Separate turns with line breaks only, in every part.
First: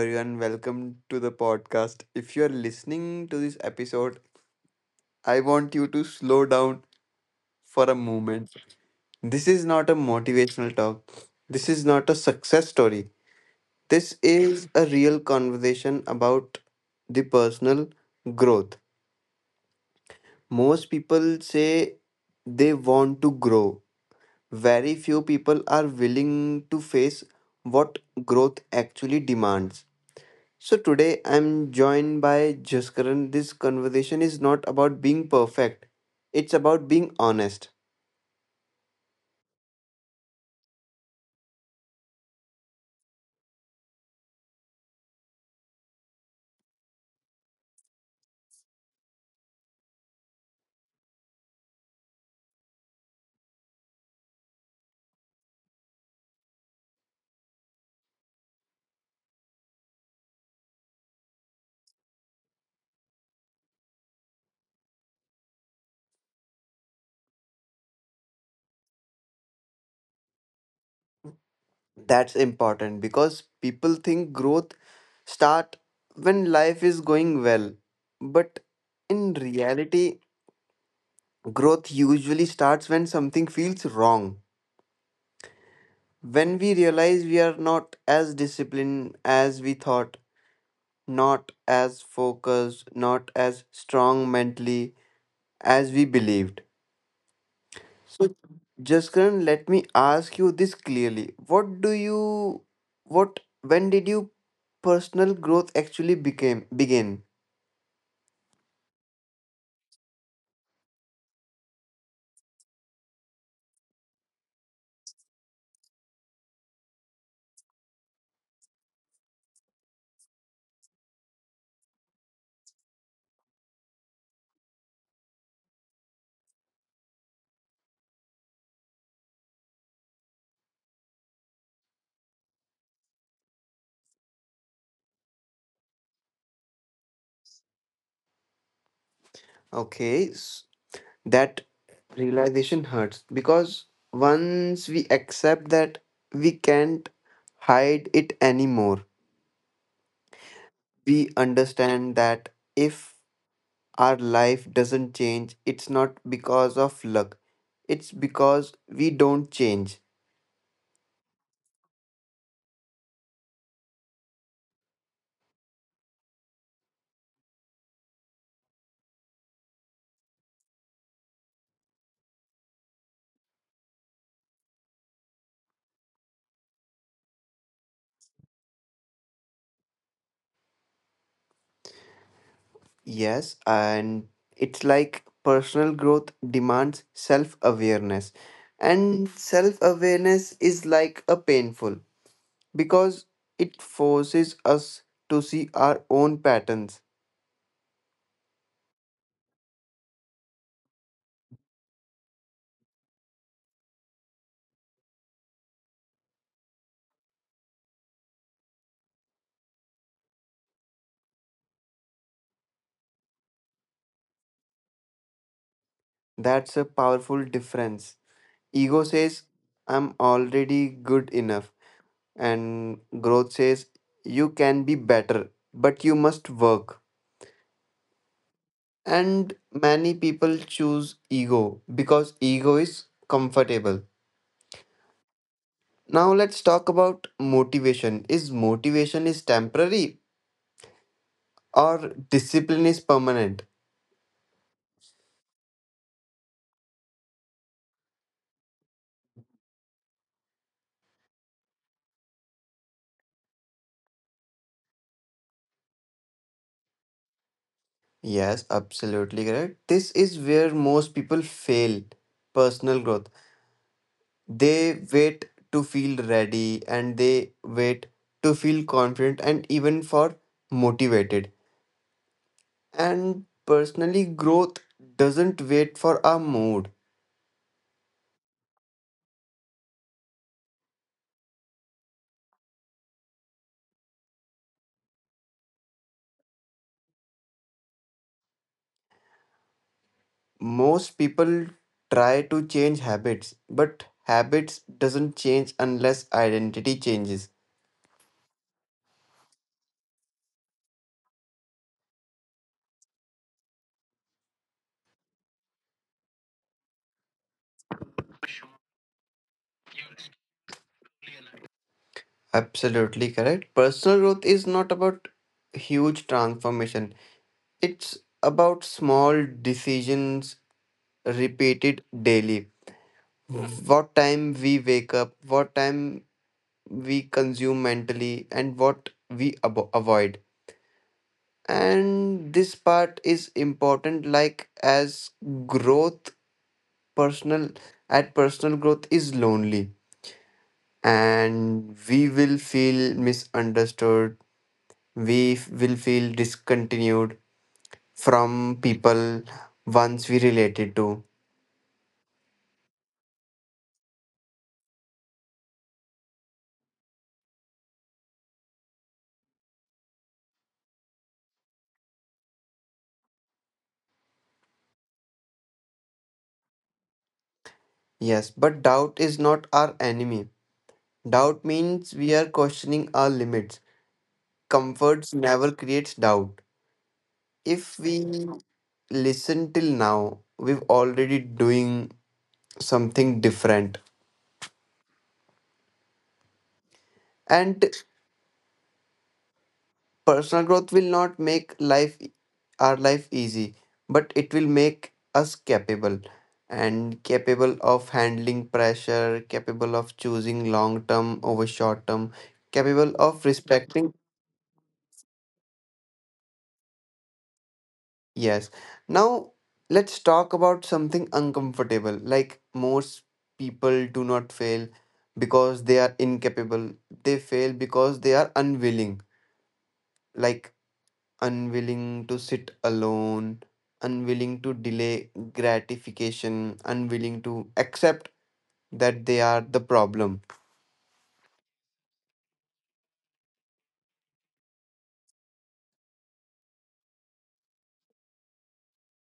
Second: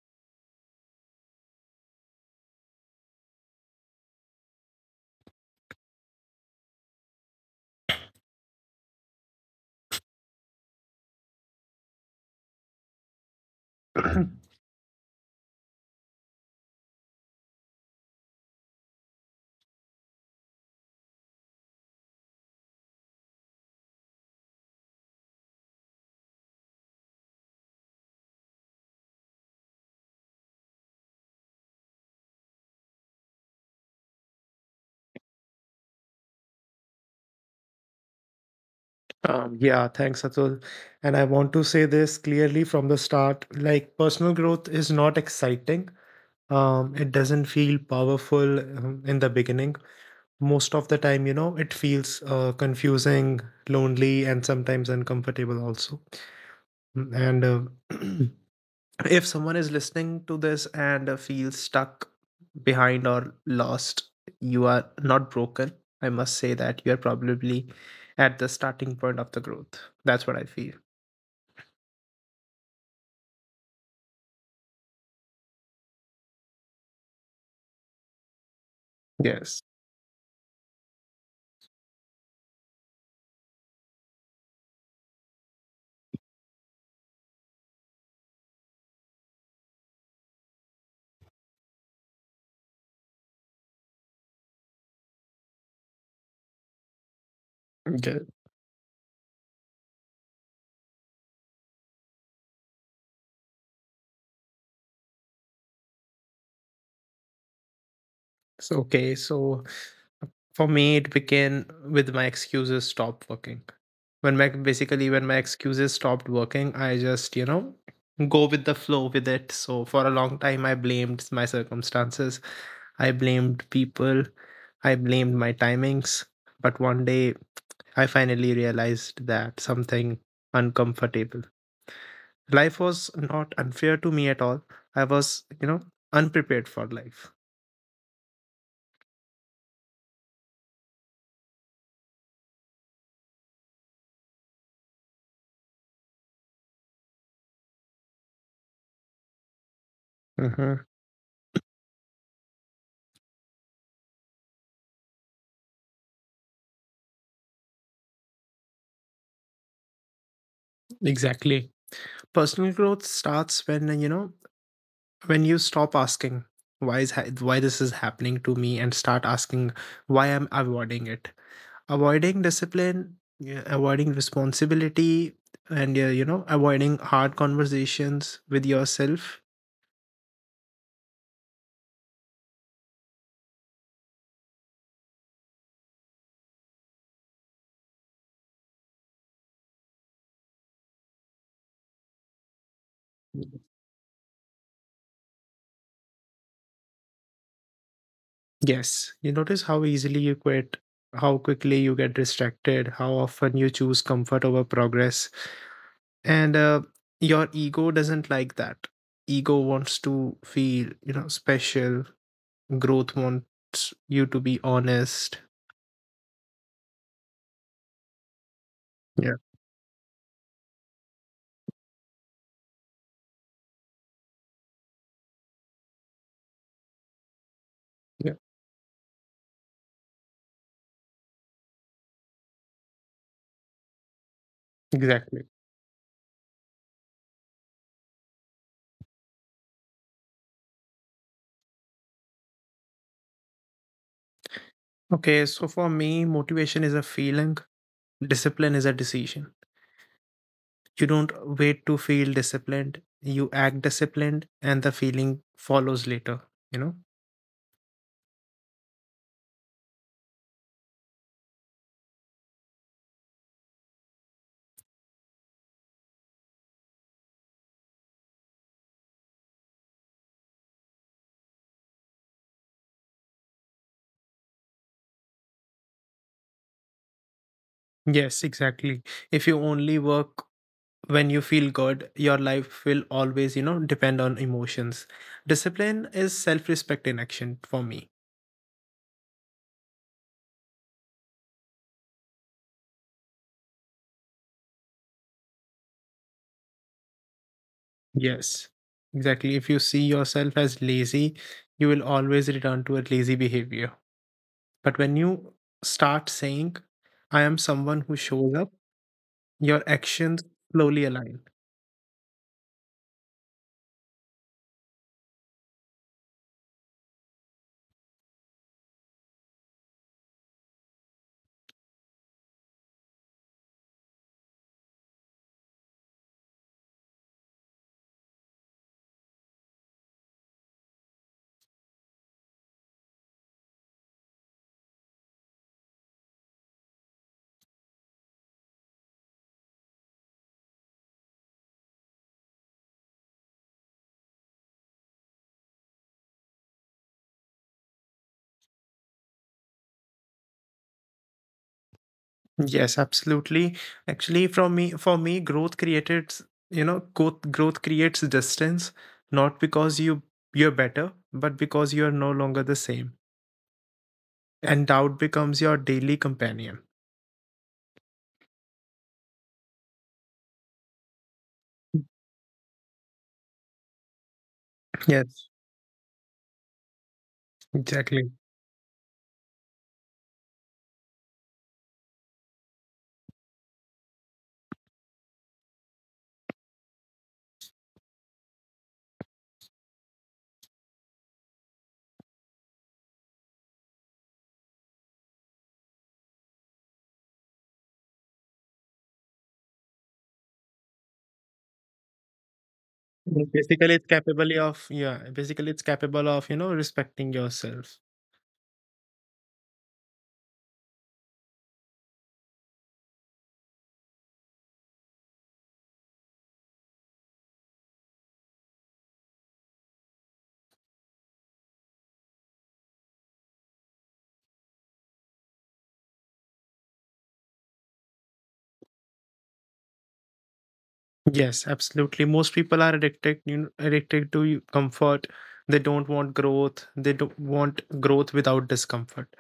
everyone. Welcome to the podcast. If you are listening to this episode, I want you to slow down for a moment. This is not a motivational talk, this is not a success story. This is a real conversation about the personal growth. Most people say they want to grow. Very few people are willing to face what growth actually demands. So today I'm joined by Jaskaran. This conversation is not about being perfect. It's about being honest.
Yeah, thanks, Atul. And I want to say this clearly from the start, like, personal growth is not exciting. It doesn't feel powerful in the beginning. Most of the time, it feels confusing, lonely, and sometimes uncomfortable also. And if someone is listening to this and feels stuck behind or lost, you are not broken. I must say that you are probably at the starting point of the growth. That's what I feel.
That's important because people think growth start when life is going well. But in
Yes.
reality, growth usually starts when something feels wrong. When we realize we are not as disciplined as we thought, not as focused, not as strong mentally as we believed.
Okay.
So, Jaskaran, let me ask you this clearly. What do you, what, when did you personal growth actually became begin?
So for me, it began with my excuses stopped working. When my, basically, when my excuses stopped working, I just, you know, go with the flow with it. So for a long time, I blamed my circumstances, I blamed people, I blamed my timings. But one day I finally realized that, something uncomfortable, life was not unfair to me at all. I was, you know, unprepared for life.
Okay, that realization hurts because once we accept that we can't hide it anymore,
Mm-hmm.
we understand that if our life doesn't change, it's not because of luck, it's because we don't change.
Exactly. Personal growth starts when, you know, when you stop asking why this is happening to me, and start asking why I'm avoiding it. Avoiding discipline, yeah, avoiding responsibility, and you know, avoiding hard conversations with yourself.
Yes, and it's like personal growth demands self awareness. And self awareness is like a painful because it forces us to see our own patterns.
Yes, you notice how easily you quit, how quickly you get distracted, how often you choose comfort over progress. And your ego doesn't like that. Ego wants to feel, you know, special. Growth wants you to be honest.
That's a powerful difference. Ego
Yeah,
says, I'm already good enough, and growth says, you can be better, but you must work.
yeah,
And many people choose ego because ego is comfortable.
exactly.
Now let's talk about motivation. Is motivation is temporary or discipline is permanent?
Okay, so for me, motivation is a feeling, discipline is a decision. You don't wait to feel disciplined, you act disciplined, and the feeling follows later, you know?
Yes, absolutely correct. This is where most people fail personal growth. They wait to feel ready and they wait to feel confident and even for motivated. And personally growth doesn't wait for our mood.
Yes, exactly. If you only work when you feel good, your life will always, you know, depend on emotions. Discipline is self respect in action, for me.
Most people try to change habits, but habits doesn't change unless identity changes.
Yes, exactly. If you see yourself as lazy, you will always return to a lazy behavior. But when you start saying, I am someone who shows up, your actions slowly align.
Absolutely correct, personal growth is not about huge transformation, it's about small decisions repeated daily. What time we wake up, what time we consume mentally, and what we avoid. And this part is important, like as growth personal at personal growth is lonely and we will feel misunderstood, we will feel discontinued from people once we related to.
Yes, absolutely. Actually, from me, for me, growth created, you know, growth, creates distance, not because you're better, but because you are no longer the same. And doubt becomes your daily companion.
Yes, but doubt is not our enemy. Doubt means we are questioning our limits. Comforts
Yes,
never creates doubt. If we
exactly.
listen till now, we've already doing something different. And personal growth will not make life our life easy, but it will make us capable, and capable of handling pressure, capable of choosing long term over short term, capable
Yes,
of
basically, it's
respecting.
capable of, yeah, basically it's capable of, you know, respecting yourself.
Yes. Now let's talk about something uncomfortable. Like most people do not fail because they are incapable. They fail because they are unwilling. Like unwilling to sit alone, unwilling to delay gratification, unwilling to accept that they are the problem.
Yes, absolutely. Most people are addicted, you know, addicted to comfort. They don't want growth. They don't want growth without discomfort.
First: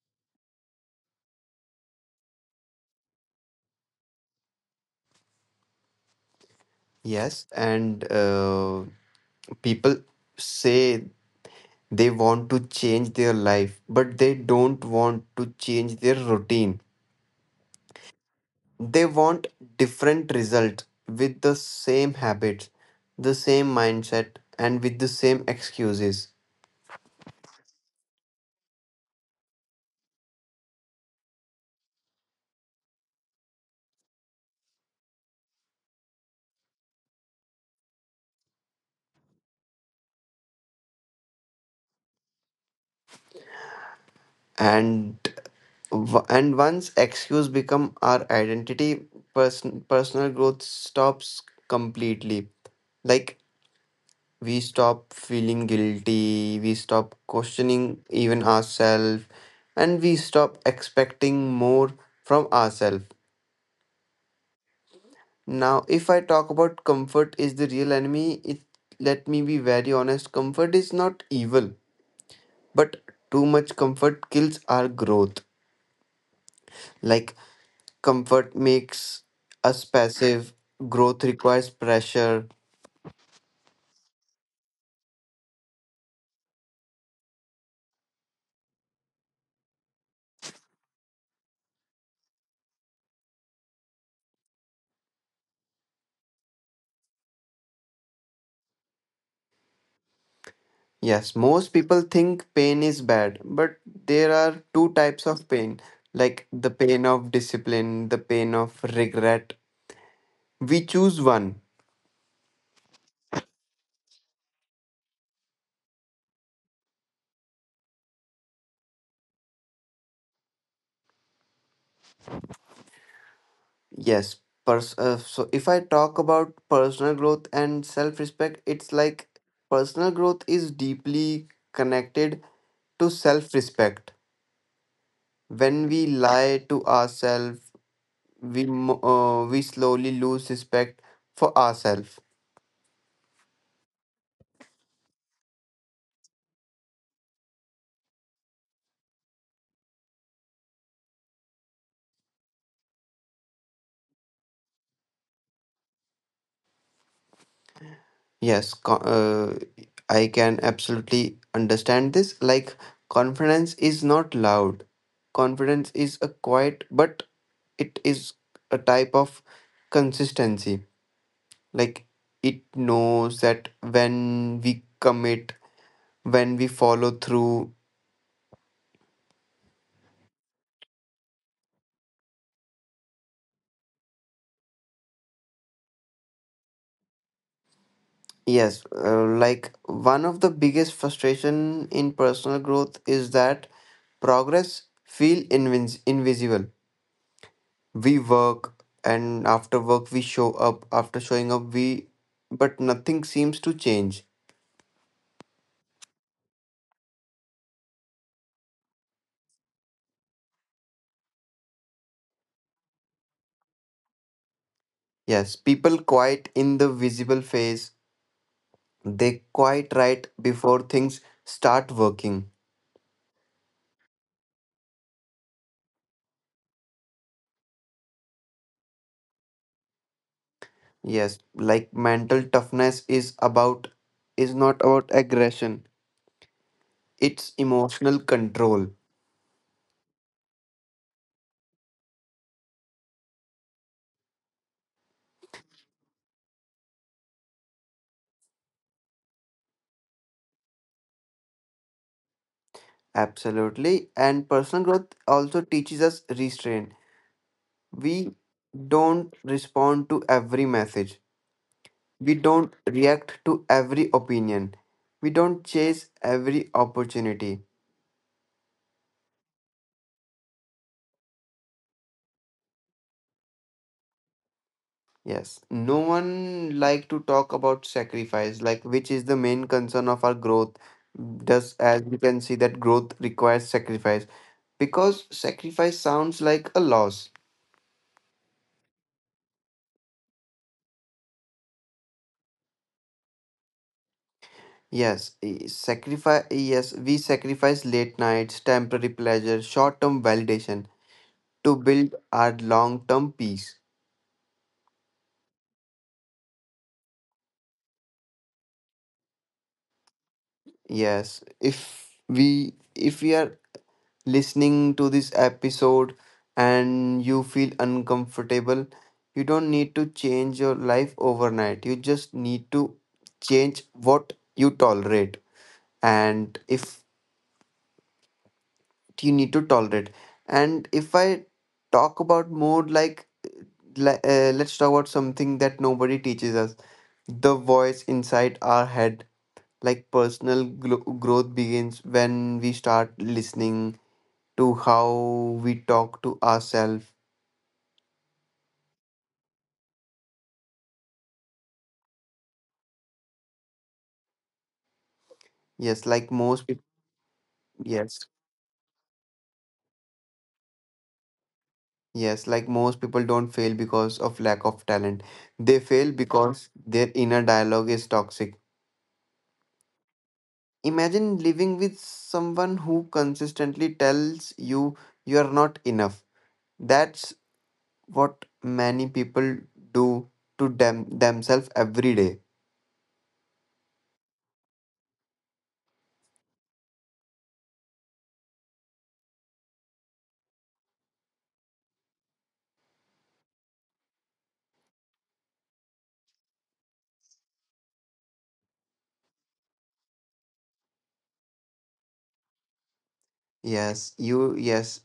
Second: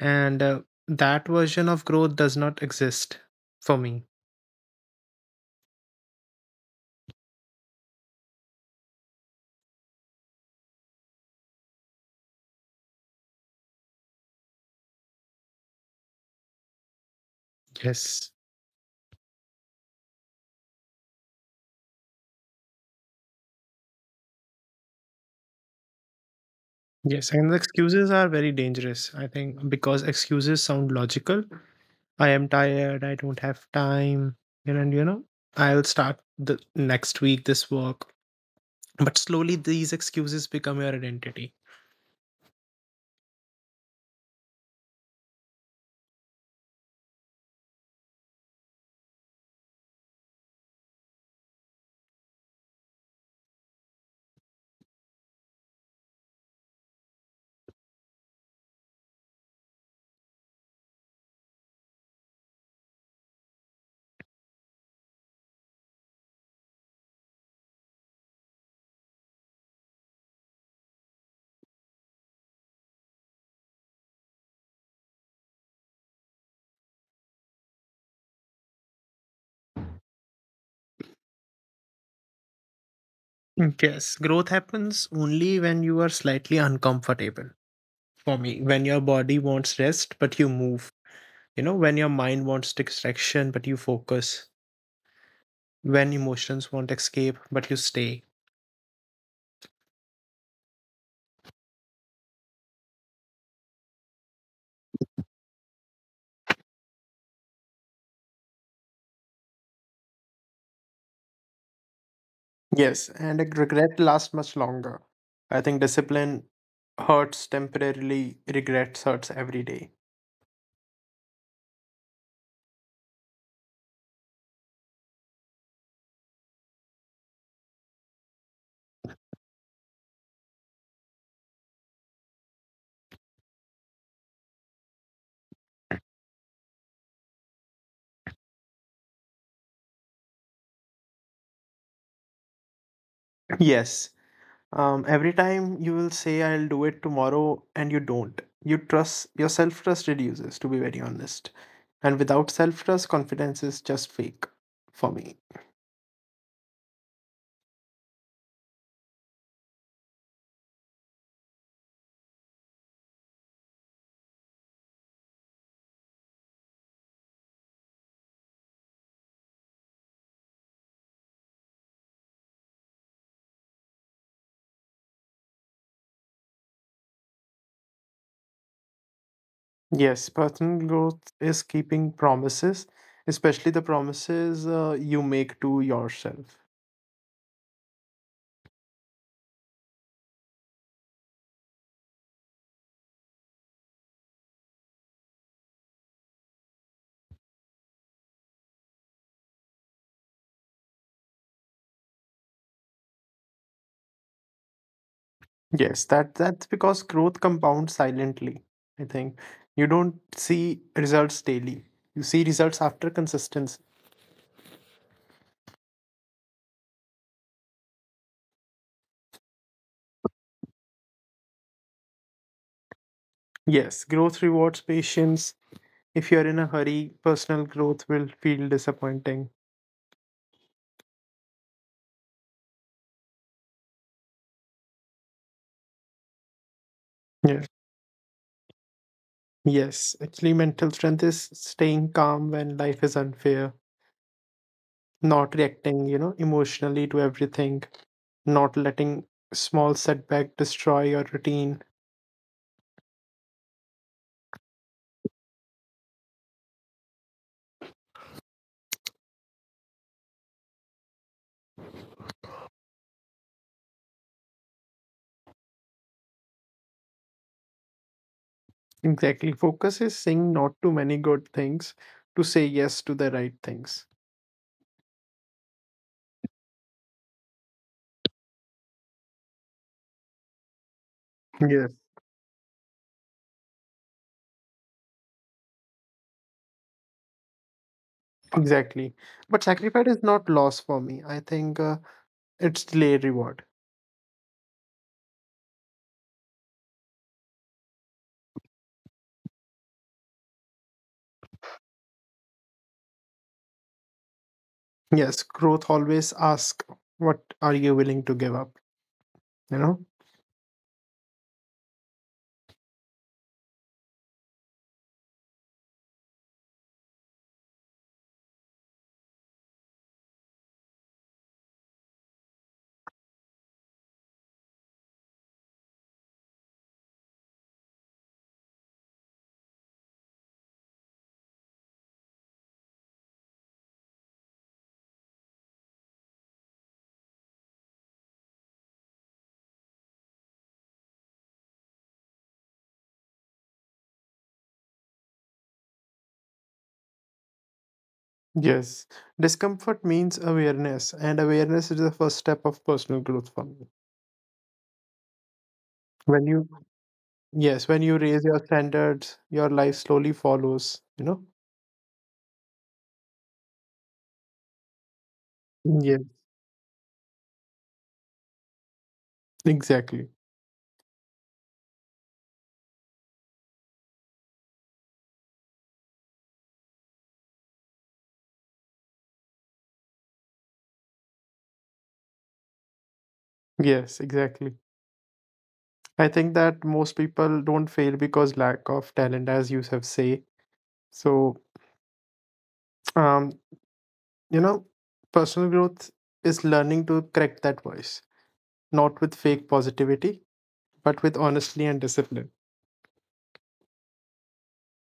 And that version of growth does not exist, for me.
Yes, and people say they want to change their life, but they don't want to change their routine.
Yes.
They want different results with the same habits, the same mindset, and with the same excuses.
Yes, and the excuses are very dangerous, I think, because excuses sound logical. I am tired, I don't have time, and, you know, I'll start the next week this work. But slowly these excuses become your identity.
And once excuse become our identity personal growth stops completely. Like we stop feeling guilty, we stop questioning even ourselves, and we stop expecting more from ourselves. Now if I talk about comfort is the real enemy, it, let me be very honest, comfort is not evil, but too much comfort kills our growth. Like comfort makes us passive, growth requires pressure.
Yes, growth happens only when you are slightly uncomfortable. For me, when your body wants rest but you move, you know, when your mind wants distraction but you focus, when emotions won't escape, but you stay.
Yes, most people think pain is bad, but there are two types of pain, like the pain of discipline, the pain of regret, we choose one.
Yes, and a regret lasts much longer. I think discipline hurts temporarily, regrets hurts every day.
Yes, so if I talk about personal growth and self respect, it's like personal growth is deeply connected to self respect. When we lie to ourselves, we slowly lose respect for ourselves.
Yes, every time you will say, I'll do it tomorrow, and you don't. You trust, your self trust reduces, to be very honest. And without self trust, confidence is just fake, for me.
Yes, I can absolutely understand this. Like confidence is not loud, confidence is a quiet, but it is a type of consistency. Like it knows that when we commit, when we follow through.
Yes, personal growth is keeping promises, especially the promises you make to yourself.
Yes, like one of the biggest frustration in personal growth is that progress feel invisible. We work, and after work we show up, after showing up we, but nothing seems to change.
Yes, that's because growth compounds silently. I think you don't see results daily. You see results after consistency.
Yes, people quiet in the visible phase. They quiet right before things start working.
Yes, growth rewards patience. If you're in a hurry, personal growth will feel disappointing.
Yes, like mental toughness is about, is not about aggression. It's
Yeah.
emotional control.
Yes, actually, mental strength is staying calm when life is unfair, not reacting, you know, emotionally to everything, not letting small setback destroy your routine.
Absolutely. And personal growth also teaches us restraint. We don't respond to every message. We don't react to every opinion. We don't chase every opportunity.
Exactly. Focus is saying not to many good things, to say yes to the right things.
Yes. No one like to talk about sacrifice, like which is the main concern of our growth. Thus,
Yes,
as we can see that growth requires sacrifice because sacrifice sounds like a loss.
exactly. But sacrifice is not loss, for me. I think it's delayed reward.
Yes, e, sacrifice. Yes, we sacrifice late nights, temporary pleasure, short-term validation to build our long-term peace.
Yes, growth always ask, what are you willing to give up, you know?
Yes, if we are listening to this episode and you feel uncomfortable, you don't need to change your life overnight. You just need to change what you tolerate. And if you need to tolerate, and if I talk about more, like let's talk about something that nobody teaches us, the voice inside our head. Like personal growth begins when we start listening to how we talk to ourselves.
Yes. Discomfort means awareness, and awareness is the first step of personal growth, for me.
yes like
When you
most people
Yes, when you
yes,
raise your standards, your life slowly follows, you know?
yes, like most people don't fail because of lack of talent, they fail
Yes,
because their inner dialogue is toxic.
exactly.
Imagine living with someone who consistently tells you you are not enough. That's what many people do to them themselves every day.
Yes, exactly. I think that most people don't fail because lack of talent, as you have say. So, um, you know, personal growth is learning to correct that voice, not with fake positivity, but with honesty and discipline.
Yes,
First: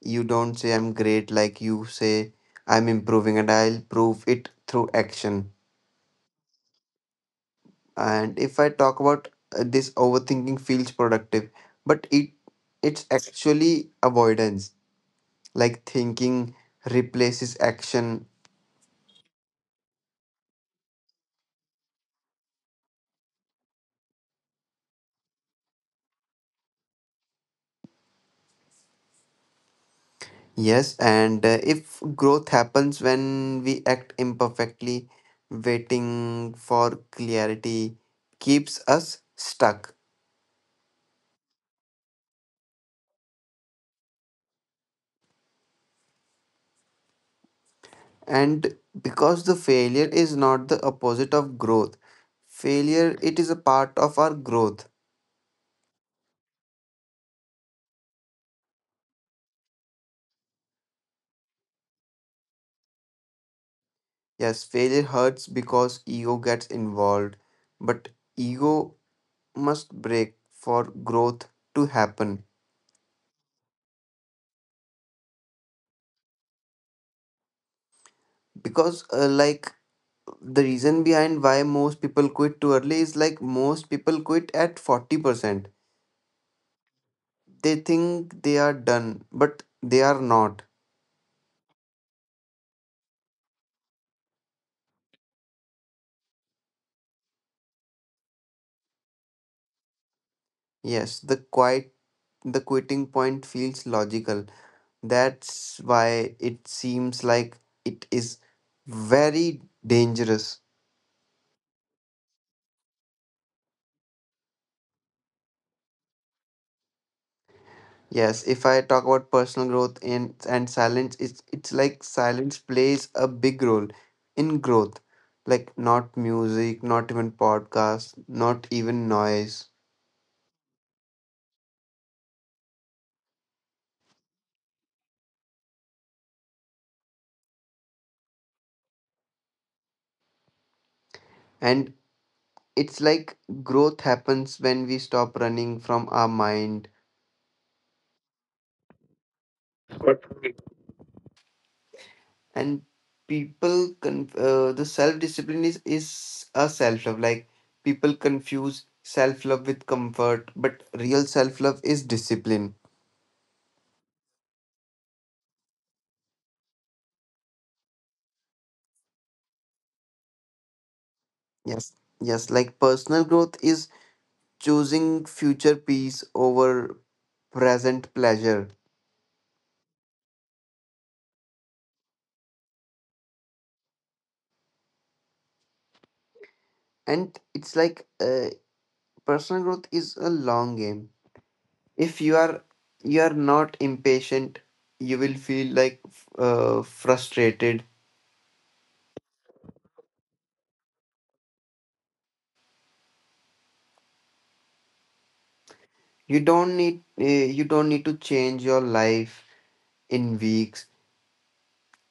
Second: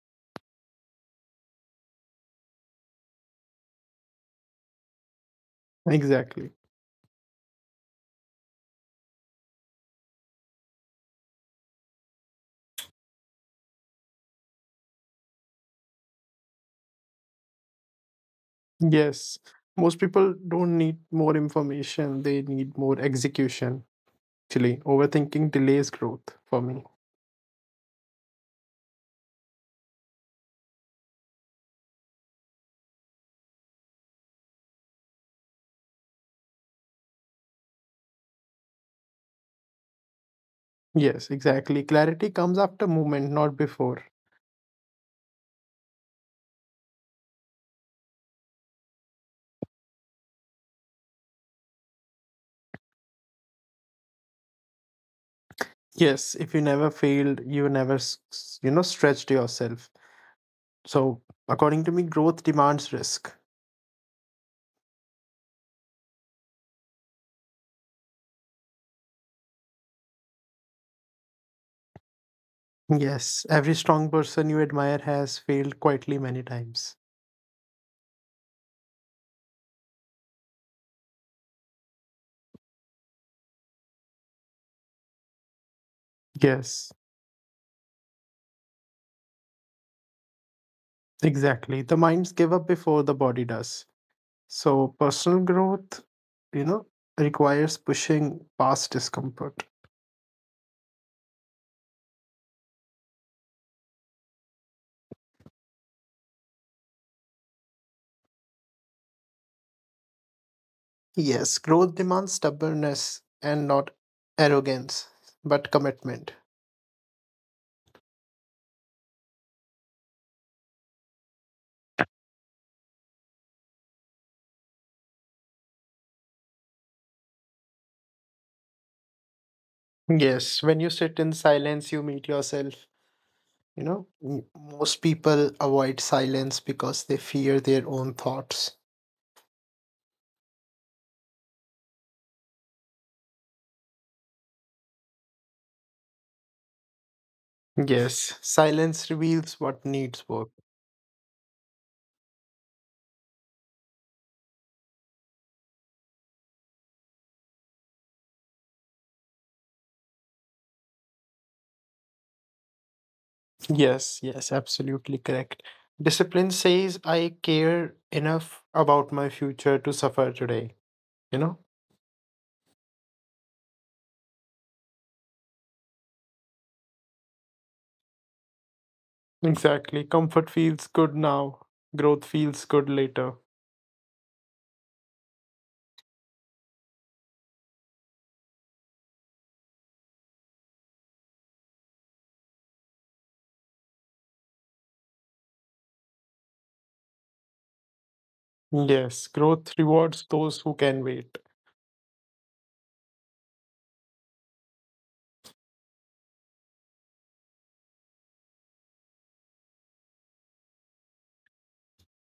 you don't say I'm great, like you say I'm improving and I'll prove it through action.
Exactly.
And if I talk about this overthinking feels productive, but it's actually avoidance. Like thinking replaces action.
Yes. Most people don't need more information, they need more execution. Actually, overthinking delays growth, for me.
Yes, and if growth happens when we act imperfectly, waiting for clarity keeps us stuck.
Yes, exactly. Clarity comes after movement, not before.
And because the failure is not the opposite of growth, failure it is a part of our growth.
Yes, if you never failed, you never, you know, stretched yourself. So, according to me, growth demands risk.
Yes, failure hurts because ego gets involved, but ego must break for growth to happen.
Yes, every strong person you admire has failed quietly many times.
Because like the reason behind why most people quit too early is like most people quit at 40%.
Yes,
They think they are done, but they are not.
exactly. The minds give up before the body does. So, personal growth, you know, requires pushing past discomfort.
Yes, the quitting point feels logical. That's why it seems like it is very dangerous.
Yes, growth demands stubbornness, and not arrogance, but commitment.
Yes, if I talk about personal growth and silence, it's like silence plays a big role in growth. Like not music, not even podcast, not even noise.
Yes, when you sit in silence, you meet yourself. You know, most people avoid silence because they fear their own thoughts.
And it's like growth happens when we stop running from our mind.
Yes, silence reveals what needs
What?
work.
And people, the self discipline is a self love. Like people confuse self love with comfort, but real self love is discipline.
Yes, yes, absolutely correct. Discipline says, I care enough about my future to suffer today. You know,
Yes, yes, like personal growth is choosing future peace over present pleasure.
exactly. Comfort feels good now, growth feels good later.
And it's like personal growth is a long game. If you are You are not impatient, you will feel like frustrated.
Yes, growth rewards those who can wait.
You don't need uh, you don't need to change your life in weeks,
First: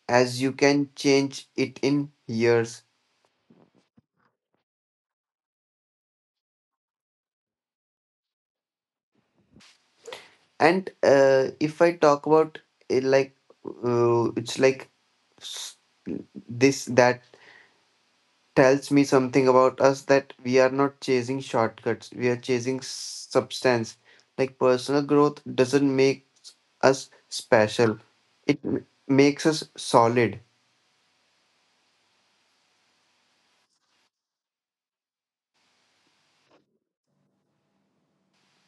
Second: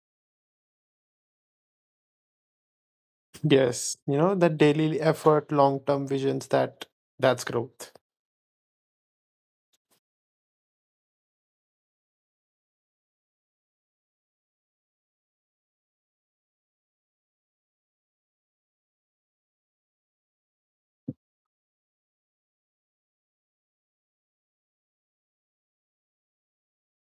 as you can change it in years.
Yes, you know, that daily effort, long term visions, that's growth.
And if I talk about uh, like it's like s- this that tells me something about us, that we are not chasing shortcuts, we are chasing substance. Like personal growth doesn't make us special, it makes us solid.